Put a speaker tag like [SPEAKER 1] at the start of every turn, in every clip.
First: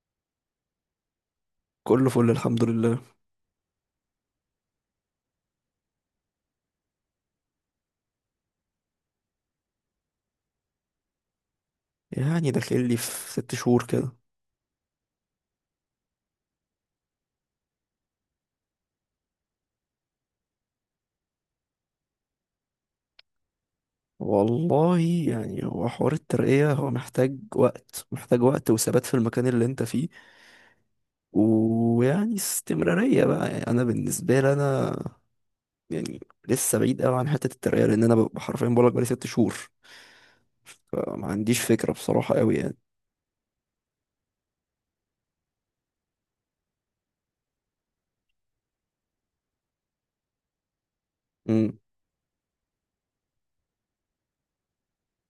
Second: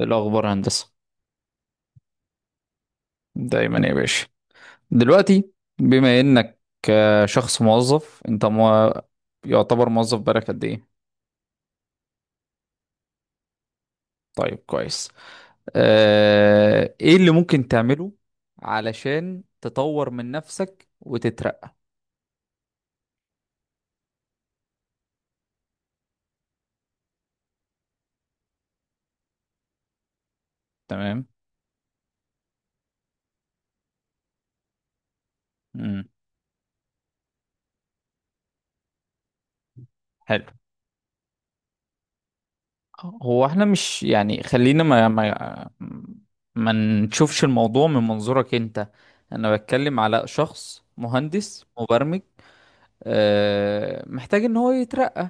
[SPEAKER 1] الأخبار هندسة،
[SPEAKER 2] كله فل الحمد لله.
[SPEAKER 1] دايما يا باشا. دلوقتي بما إنك شخص موظف أنت يعتبر موظف بقالك قد إيه؟
[SPEAKER 2] يعني داخل لي في 6 شهور كده.
[SPEAKER 1] طيب كويس. إيه اللي ممكن تعمله علشان تطور من نفسك وتترقى؟
[SPEAKER 2] والله يعني هو حوار الترقية، هو محتاج وقت محتاج وقت وثبات في المكان اللي انت فيه،
[SPEAKER 1] تمام؟
[SPEAKER 2] ويعني استمرارية بقى. يعني انا بالنسبة لي انا
[SPEAKER 1] مم.
[SPEAKER 2] يعني لسه بعيد قوي عن حتة الترقية، لان انا ببقى حرفيا بقولك بقالي 6 شهور.
[SPEAKER 1] حلو.
[SPEAKER 2] فما عنديش فكرة بصراحة قوي يعني.
[SPEAKER 1] هو احنا مش يعني خلينا ما نشوفش الموضوع من منظورك انت. انا بتكلم على شخص مهندس
[SPEAKER 2] امم
[SPEAKER 1] مبرمج محتاج ان هو يترقى.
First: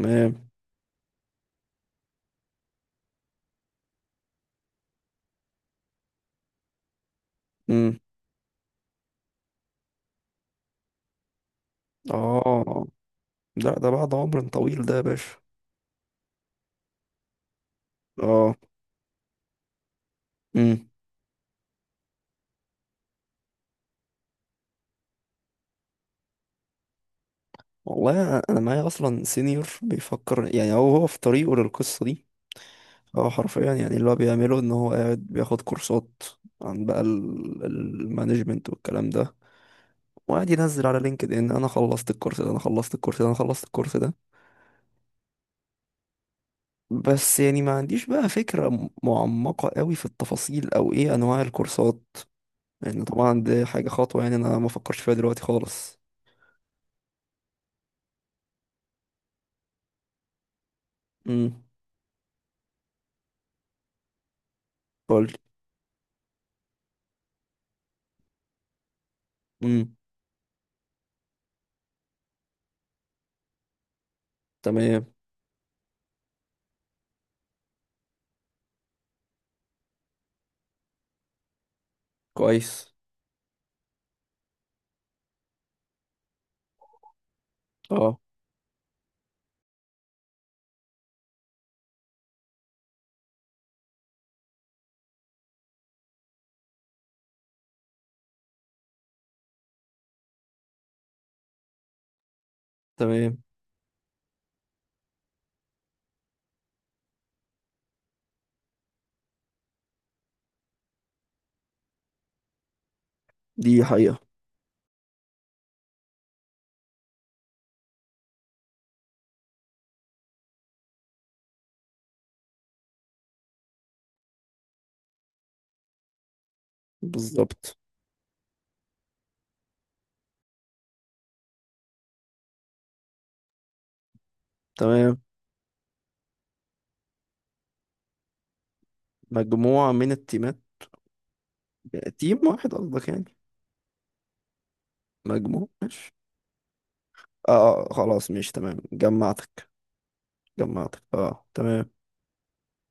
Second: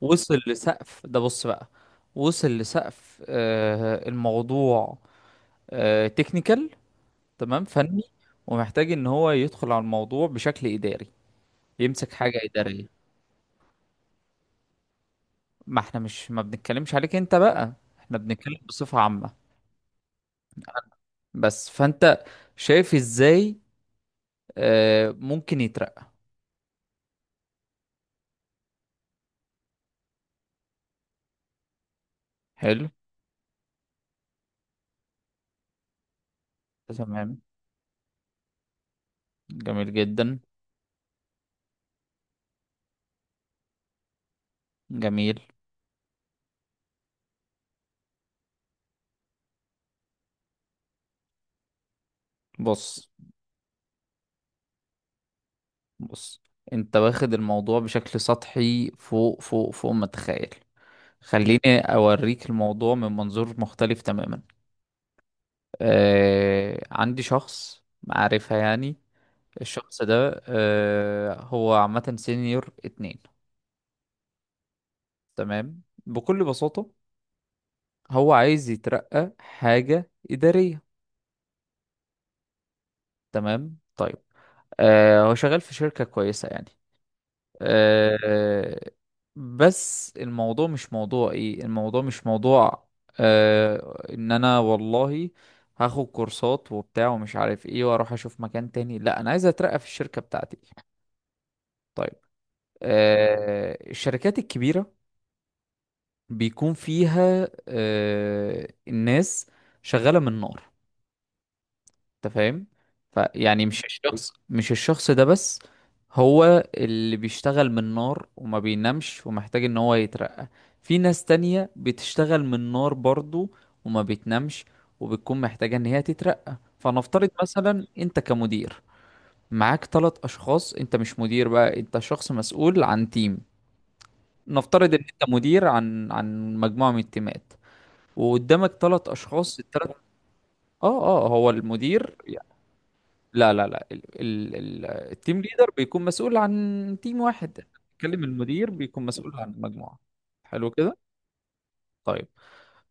[SPEAKER 1] وصل لسقف ده، بص بقى، وصل لسقف الموضوع، تكنيكال، تمام،
[SPEAKER 2] امم
[SPEAKER 1] فني. ومحتاج ان هو يدخل على الموضوع بشكل اداري، يمسك حاجة
[SPEAKER 2] اه.
[SPEAKER 1] ادارية.
[SPEAKER 2] لا ده بعد عمر طويل ده يا باشا.
[SPEAKER 1] ما احنا مش ما بنتكلمش عليك انت بقى، احنا بنتكلم
[SPEAKER 2] اه.
[SPEAKER 1] بصفة عامة.
[SPEAKER 2] امم
[SPEAKER 1] بس فانت شايف ازاي ممكن يترقى؟
[SPEAKER 2] والله انا معايا اصلا سينيور بيفكر، يعني هو في طريقه للقصه دي.
[SPEAKER 1] حلو،
[SPEAKER 2] هو حرفيا يعني اللي هو بيعمله ان هو قاعد بياخد كورسات عن بقى
[SPEAKER 1] تمام،
[SPEAKER 2] المانجمنت والكلام ده.
[SPEAKER 1] جميل جدا،
[SPEAKER 2] وقاعد ينزل على لينكد ان انا خلصت الكورس ده، انا خلصت الكورس ده، انا خلصت الكورس ده.
[SPEAKER 1] جميل.
[SPEAKER 2] بس يعني ما عنديش بقى فكره معمقه قوي في التفاصيل او ايه انواع الكورسات. يعني
[SPEAKER 1] بص
[SPEAKER 2] طبعا دي حاجه خطوه يعني انا ما فكرش فيها دلوقتي خالص.
[SPEAKER 1] بص، انت واخد الموضوع بشكل سطحي، فوق فوق فوق ما تتخيل. خليني
[SPEAKER 2] امم
[SPEAKER 1] أوريك الموضوع من منظور مختلف تماما.
[SPEAKER 2] قول.
[SPEAKER 1] عندي شخص معرفة يعني،
[SPEAKER 2] امم.
[SPEAKER 1] الشخص ده هو عامة سينيور 2.
[SPEAKER 2] تمام
[SPEAKER 1] تمام، بكل بساطة هو عايز يترقى حاجة إدارية.
[SPEAKER 2] كويس.
[SPEAKER 1] تمام، طيب، هو شغال في شركة كويسة يعني.
[SPEAKER 2] اه
[SPEAKER 1] آه، بس الموضوع مش موضوع ايه، الموضوع مش موضوع ان انا والله هاخد كورسات وبتاع ومش عارف ايه واروح اشوف مكان تاني. لا، انا عايز اترقى في الشركة بتاعتي. طيب،
[SPEAKER 2] تمام.
[SPEAKER 1] الشركات الكبيرة بيكون فيها الناس شغالة من نار، انت فاهم؟ فيعني مش
[SPEAKER 2] دي حقيقه.
[SPEAKER 1] الشخص مش الشخص ده بس هو اللي بيشتغل من نار وما بينامش ومحتاج ان هو يترقى. في ناس تانية بتشتغل من نار برضو وما بتنامش وبتكون محتاجة ان هي تترقى. فنفترض
[SPEAKER 2] بالظبط.
[SPEAKER 1] مثلا انت كمدير معاك ثلاث اشخاص. انت مش مدير بقى، انت شخص مسؤول عن تيم. نفترض ان
[SPEAKER 2] تمام.
[SPEAKER 1] انت مدير عن مجموعة من التيمات، وقدامك ثلاث اشخاص، الثلاث.
[SPEAKER 2] مجموعة من التيمات.
[SPEAKER 1] اه اه، هو المدير.
[SPEAKER 2] تيم واحد قصدك يعني؟
[SPEAKER 1] لا لا لا، ال ال ال التيم
[SPEAKER 2] مجموعة
[SPEAKER 1] ليدر بيكون
[SPEAKER 2] ماشي.
[SPEAKER 1] مسؤول عن تيم
[SPEAKER 2] اه،
[SPEAKER 1] واحد.
[SPEAKER 2] آه، آه،
[SPEAKER 1] بتكلم
[SPEAKER 2] خلاص ماشي
[SPEAKER 1] المدير
[SPEAKER 2] تمام
[SPEAKER 1] بيكون مسؤول عن
[SPEAKER 2] جمعتك.
[SPEAKER 1] المجموعة. حلو كده.
[SPEAKER 2] جمعتك اه تمام.
[SPEAKER 1] طيب،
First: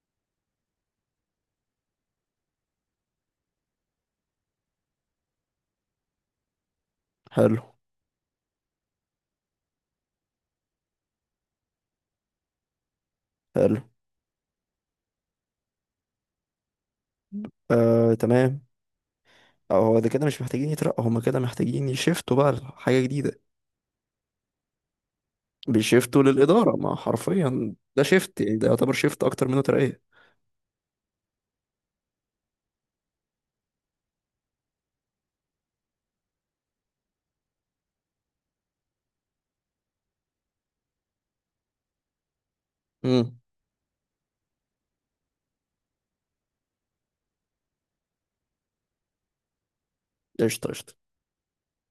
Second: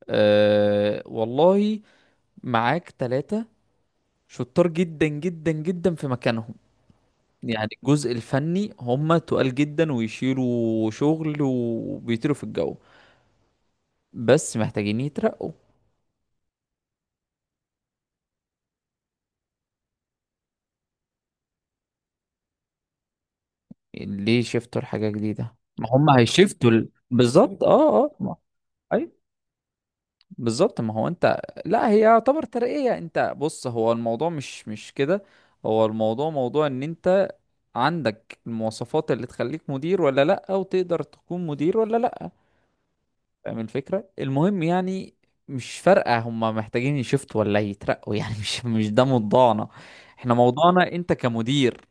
[SPEAKER 1] أه والله معاك ثلاثة شطار جدا جدا جدا في مكانهم،
[SPEAKER 2] حلو.
[SPEAKER 1] يعني الجزء الفني هم تقال جدا ويشيلوا شغل وبيطيروا في الجو،
[SPEAKER 2] حلو.
[SPEAKER 1] بس محتاجين يترقوا.
[SPEAKER 2] آه تمام. اه هو ده كده مش محتاجين يترقوا، هما كده محتاجين يشفتوا بقى لحاجة جديدة.
[SPEAKER 1] يعني ليه شفتوا لحاجة جديدة؟ ما هم
[SPEAKER 2] بيشفتوا
[SPEAKER 1] هيشفتوا،
[SPEAKER 2] للإدارة، ما
[SPEAKER 1] بالظبط،
[SPEAKER 2] حرفيا
[SPEAKER 1] اه
[SPEAKER 2] ده
[SPEAKER 1] اه،
[SPEAKER 2] شيفت يعني، ده يعتبر
[SPEAKER 1] أيوة.
[SPEAKER 2] شيفت أكتر منه ترقية.
[SPEAKER 1] بالظبط. ما هو انت، لا، هي يعتبر ترقية. انت بص، هو الموضوع مش كده. هو الموضوع موضوع ان انت عندك المواصفات اللي تخليك مدير ولا لا، او تقدر تكون مدير ولا لا،
[SPEAKER 2] امم.
[SPEAKER 1] فاهم الفكرة؟ المهم يعني مش فارقة هما محتاجين يشفتوا ولا يترقوا يعني مش ده موضوعنا. احنا
[SPEAKER 2] قشطة
[SPEAKER 1] موضوعنا
[SPEAKER 2] قشطة.
[SPEAKER 1] انت كمدير،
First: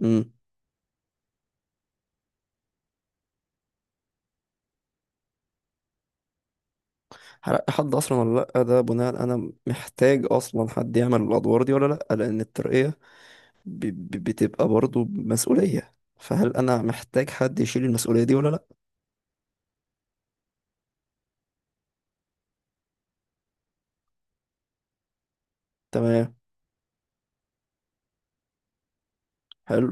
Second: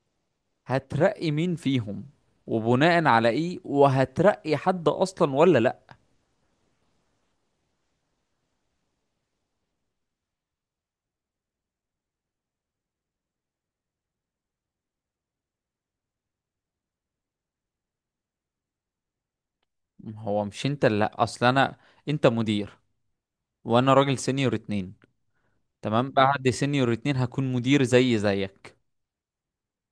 [SPEAKER 2] امم
[SPEAKER 1] هترقي مين فيهم وبناء على ايه، وهترقي حد اصلا ولا لا؟
[SPEAKER 2] هرقي حد أصلا ولا لأ، ده بناء، أنا محتاج أصلا حد يعمل الأدوار دي ولا لأ، لأن الترقية بتبقى برضو مسؤولية، فهل أنا محتاج حد يشيل المسؤولية دي ولا لأ؟
[SPEAKER 1] هو مش انت اللي، لا، اصل انا، انت مدير وانا راجل سينيور اتنين. تمام،
[SPEAKER 2] تمام.
[SPEAKER 1] بعد سينيور اتنين هكون مدير زي زيك.
[SPEAKER 2] حلو.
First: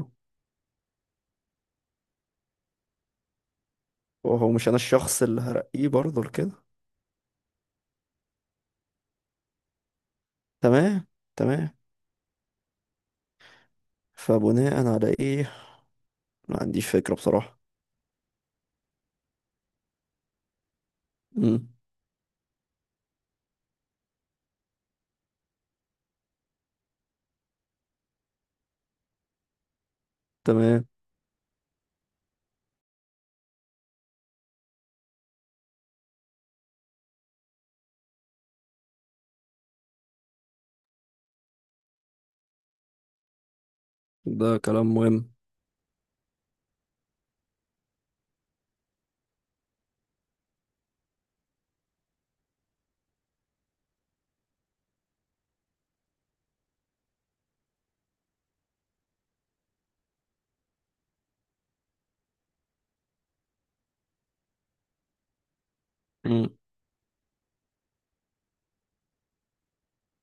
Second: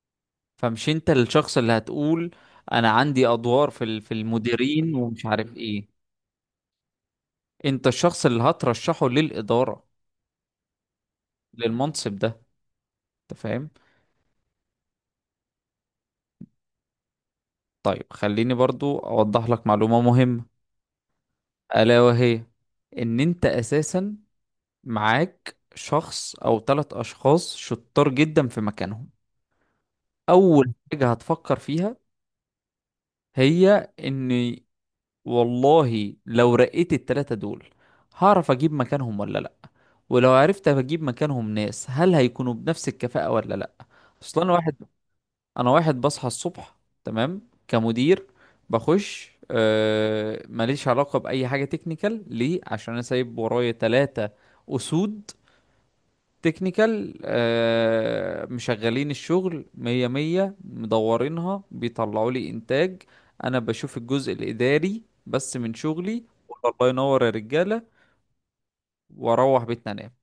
[SPEAKER 1] فمش انت الشخص اللي هتقول انا عندي ادوار في في
[SPEAKER 2] وهو مش أنا
[SPEAKER 1] المديرين
[SPEAKER 2] الشخص
[SPEAKER 1] ومش
[SPEAKER 2] اللي
[SPEAKER 1] عارف ايه،
[SPEAKER 2] هرقيه برضو لكده.
[SPEAKER 1] انت الشخص اللي هترشحه للاداره،
[SPEAKER 2] تمام. تمام.
[SPEAKER 1] للمنصب ده، انت فاهم؟
[SPEAKER 2] فبناء على إيه؟ ما عنديش فكرة بصراحة.
[SPEAKER 1] طيب، خليني برضو اوضح لك معلومه مهمه،
[SPEAKER 2] مم.
[SPEAKER 1] الا وهي ان انت اساسا معاك شخص او ثلاث اشخاص شطار جدا في مكانهم. اول
[SPEAKER 2] تمام.
[SPEAKER 1] حاجه هتفكر فيها هي ان والله لو رقيت التلاتة دول هعرف اجيب مكانهم ولا لا، ولو عرفت اجيب مكانهم ناس هل هيكونوا بنفس الكفاءة ولا لا؟ اصل
[SPEAKER 2] ده
[SPEAKER 1] انا واحد
[SPEAKER 2] كلام مهم.
[SPEAKER 1] انا واحد بصحى الصبح، تمام، كمدير، بخش، ماليش علاقة بأي حاجة تكنيكال، ليه؟ عشان انا سايب ورايا تلاتة اسود تكنيكال، مشغلين الشغل مية مية، مدورينها، بيطلعوا لي إنتاج. أنا بشوف الجزء الإداري بس من شغلي،
[SPEAKER 2] مم.
[SPEAKER 1] أقول الله ينور يا رجالة، وأروح بيتنا أنام.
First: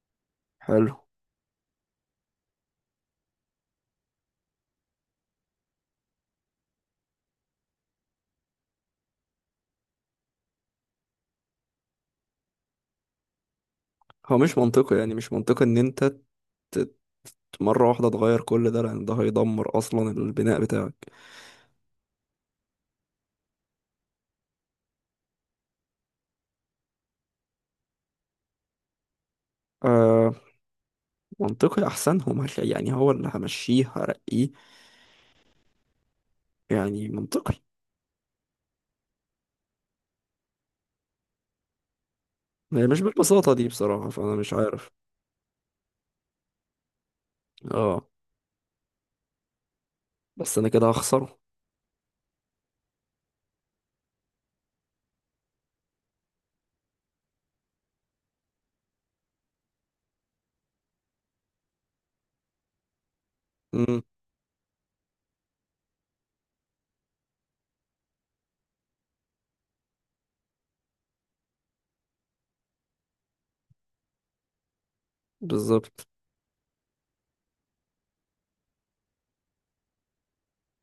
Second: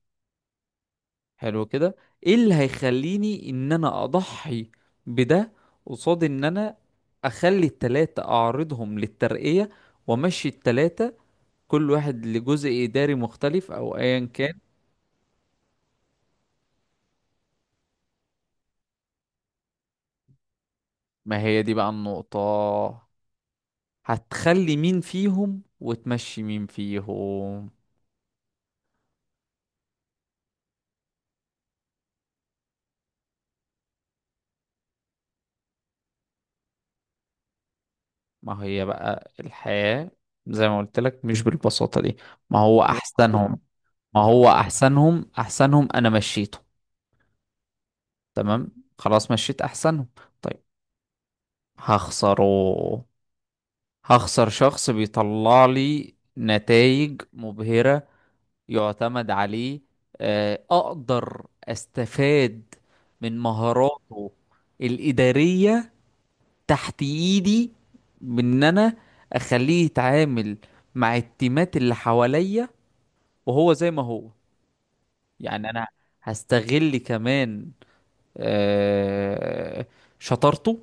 [SPEAKER 2] حلو.
[SPEAKER 1] حلو كده، إيه اللي هيخليني إن أنا أضحي بده قصاد إن أنا أخلي التلاتة أعرضهم للترقية وأمشي التلاتة كل واحد لجزء إداري مختلف أو أيا
[SPEAKER 2] هو
[SPEAKER 1] كان؟
[SPEAKER 2] مش منطقي، يعني مش منطقي إن أنت ت- مرة واحدة تغير كل ده، لأن ده هيدمر أصلا البناء بتاعك.
[SPEAKER 1] ما هي دي بقى النقطة، هتخلي مين فيهم وتمشي مين فيهم؟
[SPEAKER 2] آه. منطقي أحسنهم، يعني هو اللي همشيه هرقيه، يعني منطقي.
[SPEAKER 1] ما هي بقى الحياة زي ما قلت لك مش بالبساطة دي. ما هو
[SPEAKER 2] هي مش بالبساطة
[SPEAKER 1] أحسنهم
[SPEAKER 2] دي بصراحة،
[SPEAKER 1] ما
[SPEAKER 2] فأنا
[SPEAKER 1] هو
[SPEAKER 2] مش عارف.
[SPEAKER 1] أحسنهم أحسنهم أنا مشيته،
[SPEAKER 2] اه.
[SPEAKER 1] تمام، خلاص مشيت أحسنهم.
[SPEAKER 2] بس
[SPEAKER 1] طيب،
[SPEAKER 2] أنا كده هخسره.
[SPEAKER 1] هخسره، هخسر شخص بيطلع لي نتائج مبهرة، يعتمد عليه، أقدر أستفاد من
[SPEAKER 2] امم.
[SPEAKER 1] مهاراته الإدارية تحت ايدي، بان انا اخليه يتعامل مع التيمات اللي حواليا وهو زي ما هو. يعني انا
[SPEAKER 2] بالظبط.
[SPEAKER 1] هستغل كمان آه، شطارته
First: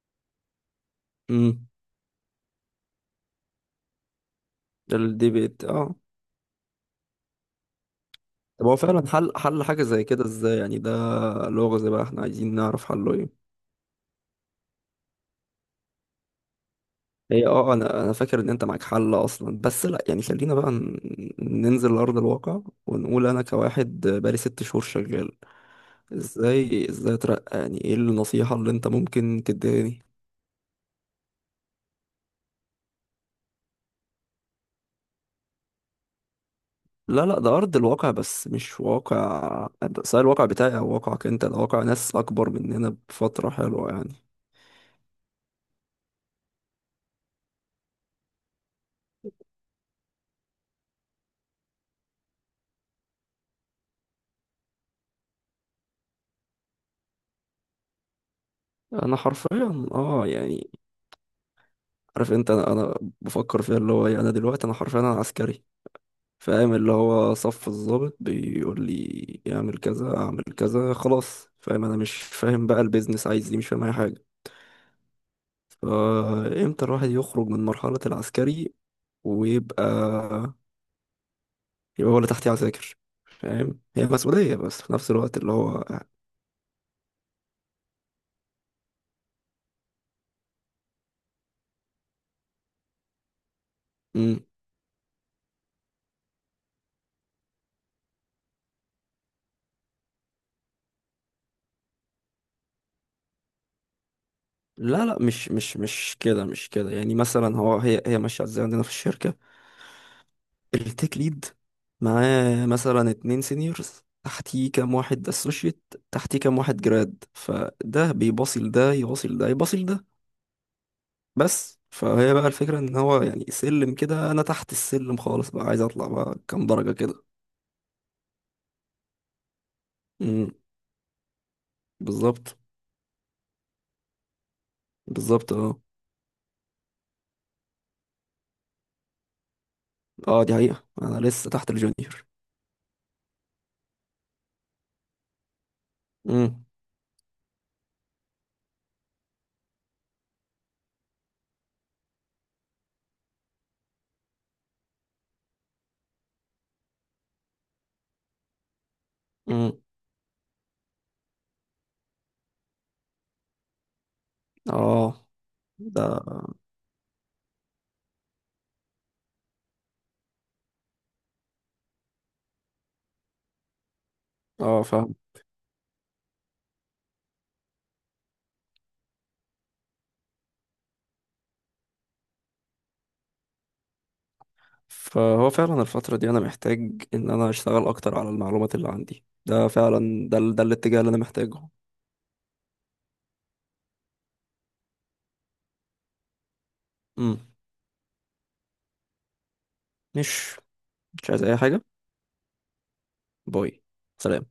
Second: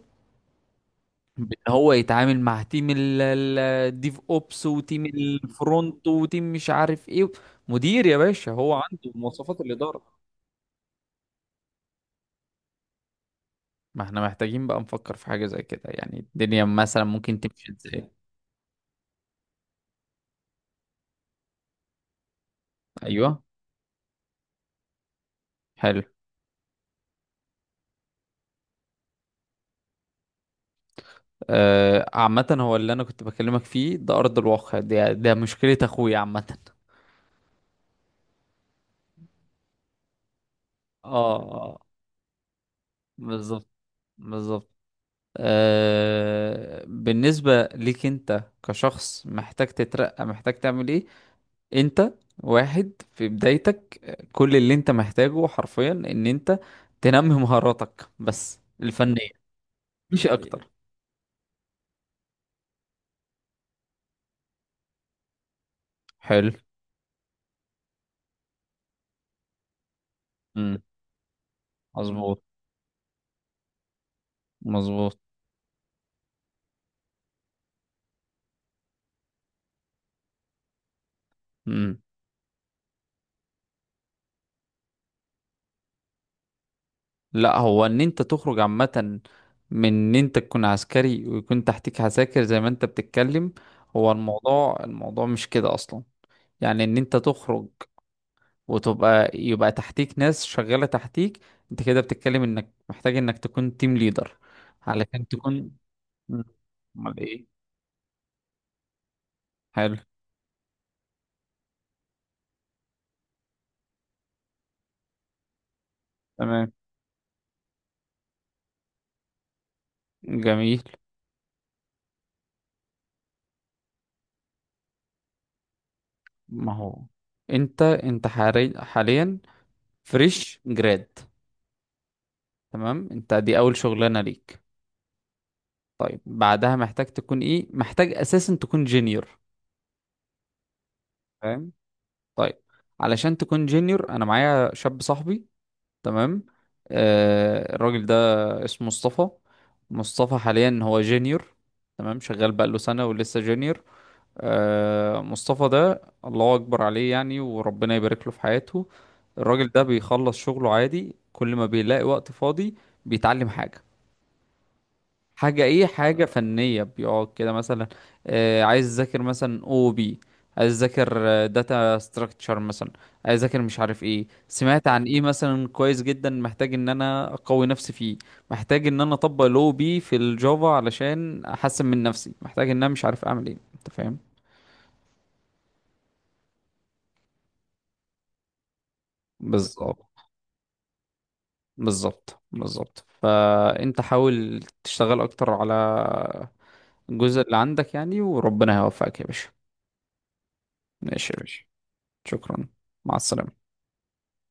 [SPEAKER 1] بان
[SPEAKER 2] امم
[SPEAKER 1] هو يتعامل مع تيم الديف اوبس
[SPEAKER 2] ده
[SPEAKER 1] وتيم
[SPEAKER 2] الديبيت اه.
[SPEAKER 1] الفرونت وتيم مش عارف ايه. مدير يا باشا،
[SPEAKER 2] طب
[SPEAKER 1] هو
[SPEAKER 2] هو فعلا
[SPEAKER 1] عنده
[SPEAKER 2] حل
[SPEAKER 1] مواصفات
[SPEAKER 2] حل حاجة زي
[SPEAKER 1] الاداره.
[SPEAKER 2] كده ازاي يعني؟ ده لغز بقى، احنا عايزين نعرف حله ايه.
[SPEAKER 1] ما احنا محتاجين بقى نفكر في حاجه زي كده، يعني الدنيا مثلا ممكن
[SPEAKER 2] هي
[SPEAKER 1] تمشي
[SPEAKER 2] اه، انا
[SPEAKER 1] ازاي؟
[SPEAKER 2] فاكر ان انت معاك حل اصلا، بس لا يعني خلينا بقى ننزل لأرض الواقع. ونقول انا
[SPEAKER 1] ايوه،
[SPEAKER 2] كواحد بقالي 6 شهور شغال.
[SPEAKER 1] حلو.
[SPEAKER 2] ازاي اترقى يعني؟ ايه النصيحة اللي انت ممكن تديهاني؟
[SPEAKER 1] عامة هو اللي انا كنت بكلمك فيه ده ارض الواقع، ده مشكلة اخويا عامة.
[SPEAKER 2] لا لا، ده أرض الواقع بس مش واقع. سواء الواقع بتاعي أو
[SPEAKER 1] اه،
[SPEAKER 2] واقعك أنت، ده واقع ناس أكبر مننا بفترة
[SPEAKER 1] بالظبط،
[SPEAKER 2] حلوة يعني.
[SPEAKER 1] بالظبط. بالنسبة ليك انت كشخص محتاج تترقى، محتاج تعمل ايه؟ انت واحد في بدايتك، كل اللي انت محتاجه حرفيا ان انت تنمي مهاراتك بس الفنية
[SPEAKER 2] أنا
[SPEAKER 1] دي،
[SPEAKER 2] حرفيا
[SPEAKER 1] مش حقيقة
[SPEAKER 2] يعني
[SPEAKER 1] اكتر.
[SPEAKER 2] عارف أنت، أنا بفكر فيها اللي هو إيه، أنا دلوقتي أنا حرفيا أنا عسكري.
[SPEAKER 1] حلو.
[SPEAKER 2] فاهم؟ اللي هو صف الضابط بيقول لي اعمل كذا اعمل
[SPEAKER 1] امم،
[SPEAKER 2] كذا خلاص. فاهم، أنا مش
[SPEAKER 1] مظبوط،
[SPEAKER 2] فاهم بقى البيزنس عايز إيه، مش فاهم أي حاجة.
[SPEAKER 1] مظبوط.
[SPEAKER 2] فإمتى الواحد يخرج من مرحلة العسكري ويبقى،
[SPEAKER 1] مم.
[SPEAKER 2] يبقى هو اللي تحتيه عساكر؟ فاهم هي مسؤولية بس في نفس الوقت اللي هو.
[SPEAKER 1] لا، هو ان انت تخرج عامة من ان انت تكون عسكري ويكون تحتك عساكر زي ما انت بتتكلم، هو
[SPEAKER 2] مم.
[SPEAKER 1] الموضوع، مش كده اصلا. يعني ان انت تخرج وتبقى، يبقى تحتيك ناس شغالة تحتيك، انت كده بتتكلم انك محتاج انك تكون تيم ليدر
[SPEAKER 2] لا لا،
[SPEAKER 1] علشان
[SPEAKER 2] مش
[SPEAKER 1] تكون.
[SPEAKER 2] مش مش
[SPEAKER 1] مم.
[SPEAKER 2] كده مش كده. يعني
[SPEAKER 1] امال ايه؟
[SPEAKER 2] مثلا هو هي ماشيه ازاي عندنا في الشركه.
[SPEAKER 1] حلو،
[SPEAKER 2] التيك ليد معاه مثلا 2 سينيورز، تحتيه كام واحد اسوشيت، تحتيه كام
[SPEAKER 1] تمام،
[SPEAKER 2] واحد جراد، فده بيباصل ده، يواصل ده، يباصل ده.
[SPEAKER 1] جميل.
[SPEAKER 2] بس فهي بقى الفكره ان هو يعني سلم كده، انا تحت السلم خالص بقى، عايز اطلع بقى كام
[SPEAKER 1] ما
[SPEAKER 2] درجه
[SPEAKER 1] هو
[SPEAKER 2] كده.
[SPEAKER 1] انت حاليا
[SPEAKER 2] امم.
[SPEAKER 1] فريش جراد،
[SPEAKER 2] بالظبط.
[SPEAKER 1] تمام، انت دي اول شغلانة ليك.
[SPEAKER 2] بالظبط اه
[SPEAKER 1] طيب، بعدها محتاج تكون ايه؟ محتاج اساسا تكون جينيور.
[SPEAKER 2] اه. دي حقيقه، انا لسه تحت
[SPEAKER 1] فاهم،
[SPEAKER 2] الجونيور.
[SPEAKER 1] طيب، علشان تكون جينيور، انا معايا شاب صاحبي، تمام،
[SPEAKER 2] امم.
[SPEAKER 1] الراجل ده اسمه مصطفى، مصطفى حاليا هو جينيور، تمام، شغال بقاله سنة ولسه جينيور. مصطفى ده الله اكبر عليه يعني، وربنا يبارك له في حياته. الراجل
[SPEAKER 2] امم
[SPEAKER 1] ده بيخلص شغله عادي، كل ما بيلاقي وقت فاضي بيتعلم حاجة.
[SPEAKER 2] اه.
[SPEAKER 1] حاجة ايه؟
[SPEAKER 2] ده
[SPEAKER 1] حاجة فنية، بيقعد كده مثلا عايز اذاكر مثلا او بي، عايز اذاكر داتا ستراكشر مثلا، عايز اذاكر مش عارف ايه،
[SPEAKER 2] اه.
[SPEAKER 1] سمعت عن
[SPEAKER 2] فاهم.
[SPEAKER 1] ايه مثلا كويس جدا محتاج ان انا اقوي نفسي فيه، محتاج ان انا اطبق الاو بي في الجافا علشان احسن من نفسي، محتاج ان انا مش عارف اعمل ايه، انت فاهم؟
[SPEAKER 2] فهو فعلا الفترة دي أنا محتاج إن أنا أشتغل أكتر على المعلومات اللي عندي، ده
[SPEAKER 1] بالظبط،
[SPEAKER 2] فعلا. ده الاتجاه اللي أنا محتاجه.
[SPEAKER 1] بالظبط، بالظبط، فانت حاول تشتغل اكتر على
[SPEAKER 2] مم.
[SPEAKER 1] الجزء اللي عندك يعني، وربنا هيوفقك يا باشا.
[SPEAKER 2] مش مش
[SPEAKER 1] ماشي يا
[SPEAKER 2] عايز أي
[SPEAKER 1] باشا،
[SPEAKER 2] حاجة.
[SPEAKER 1] شكرا، مع السلامة.
[SPEAKER 2] باي. سلام.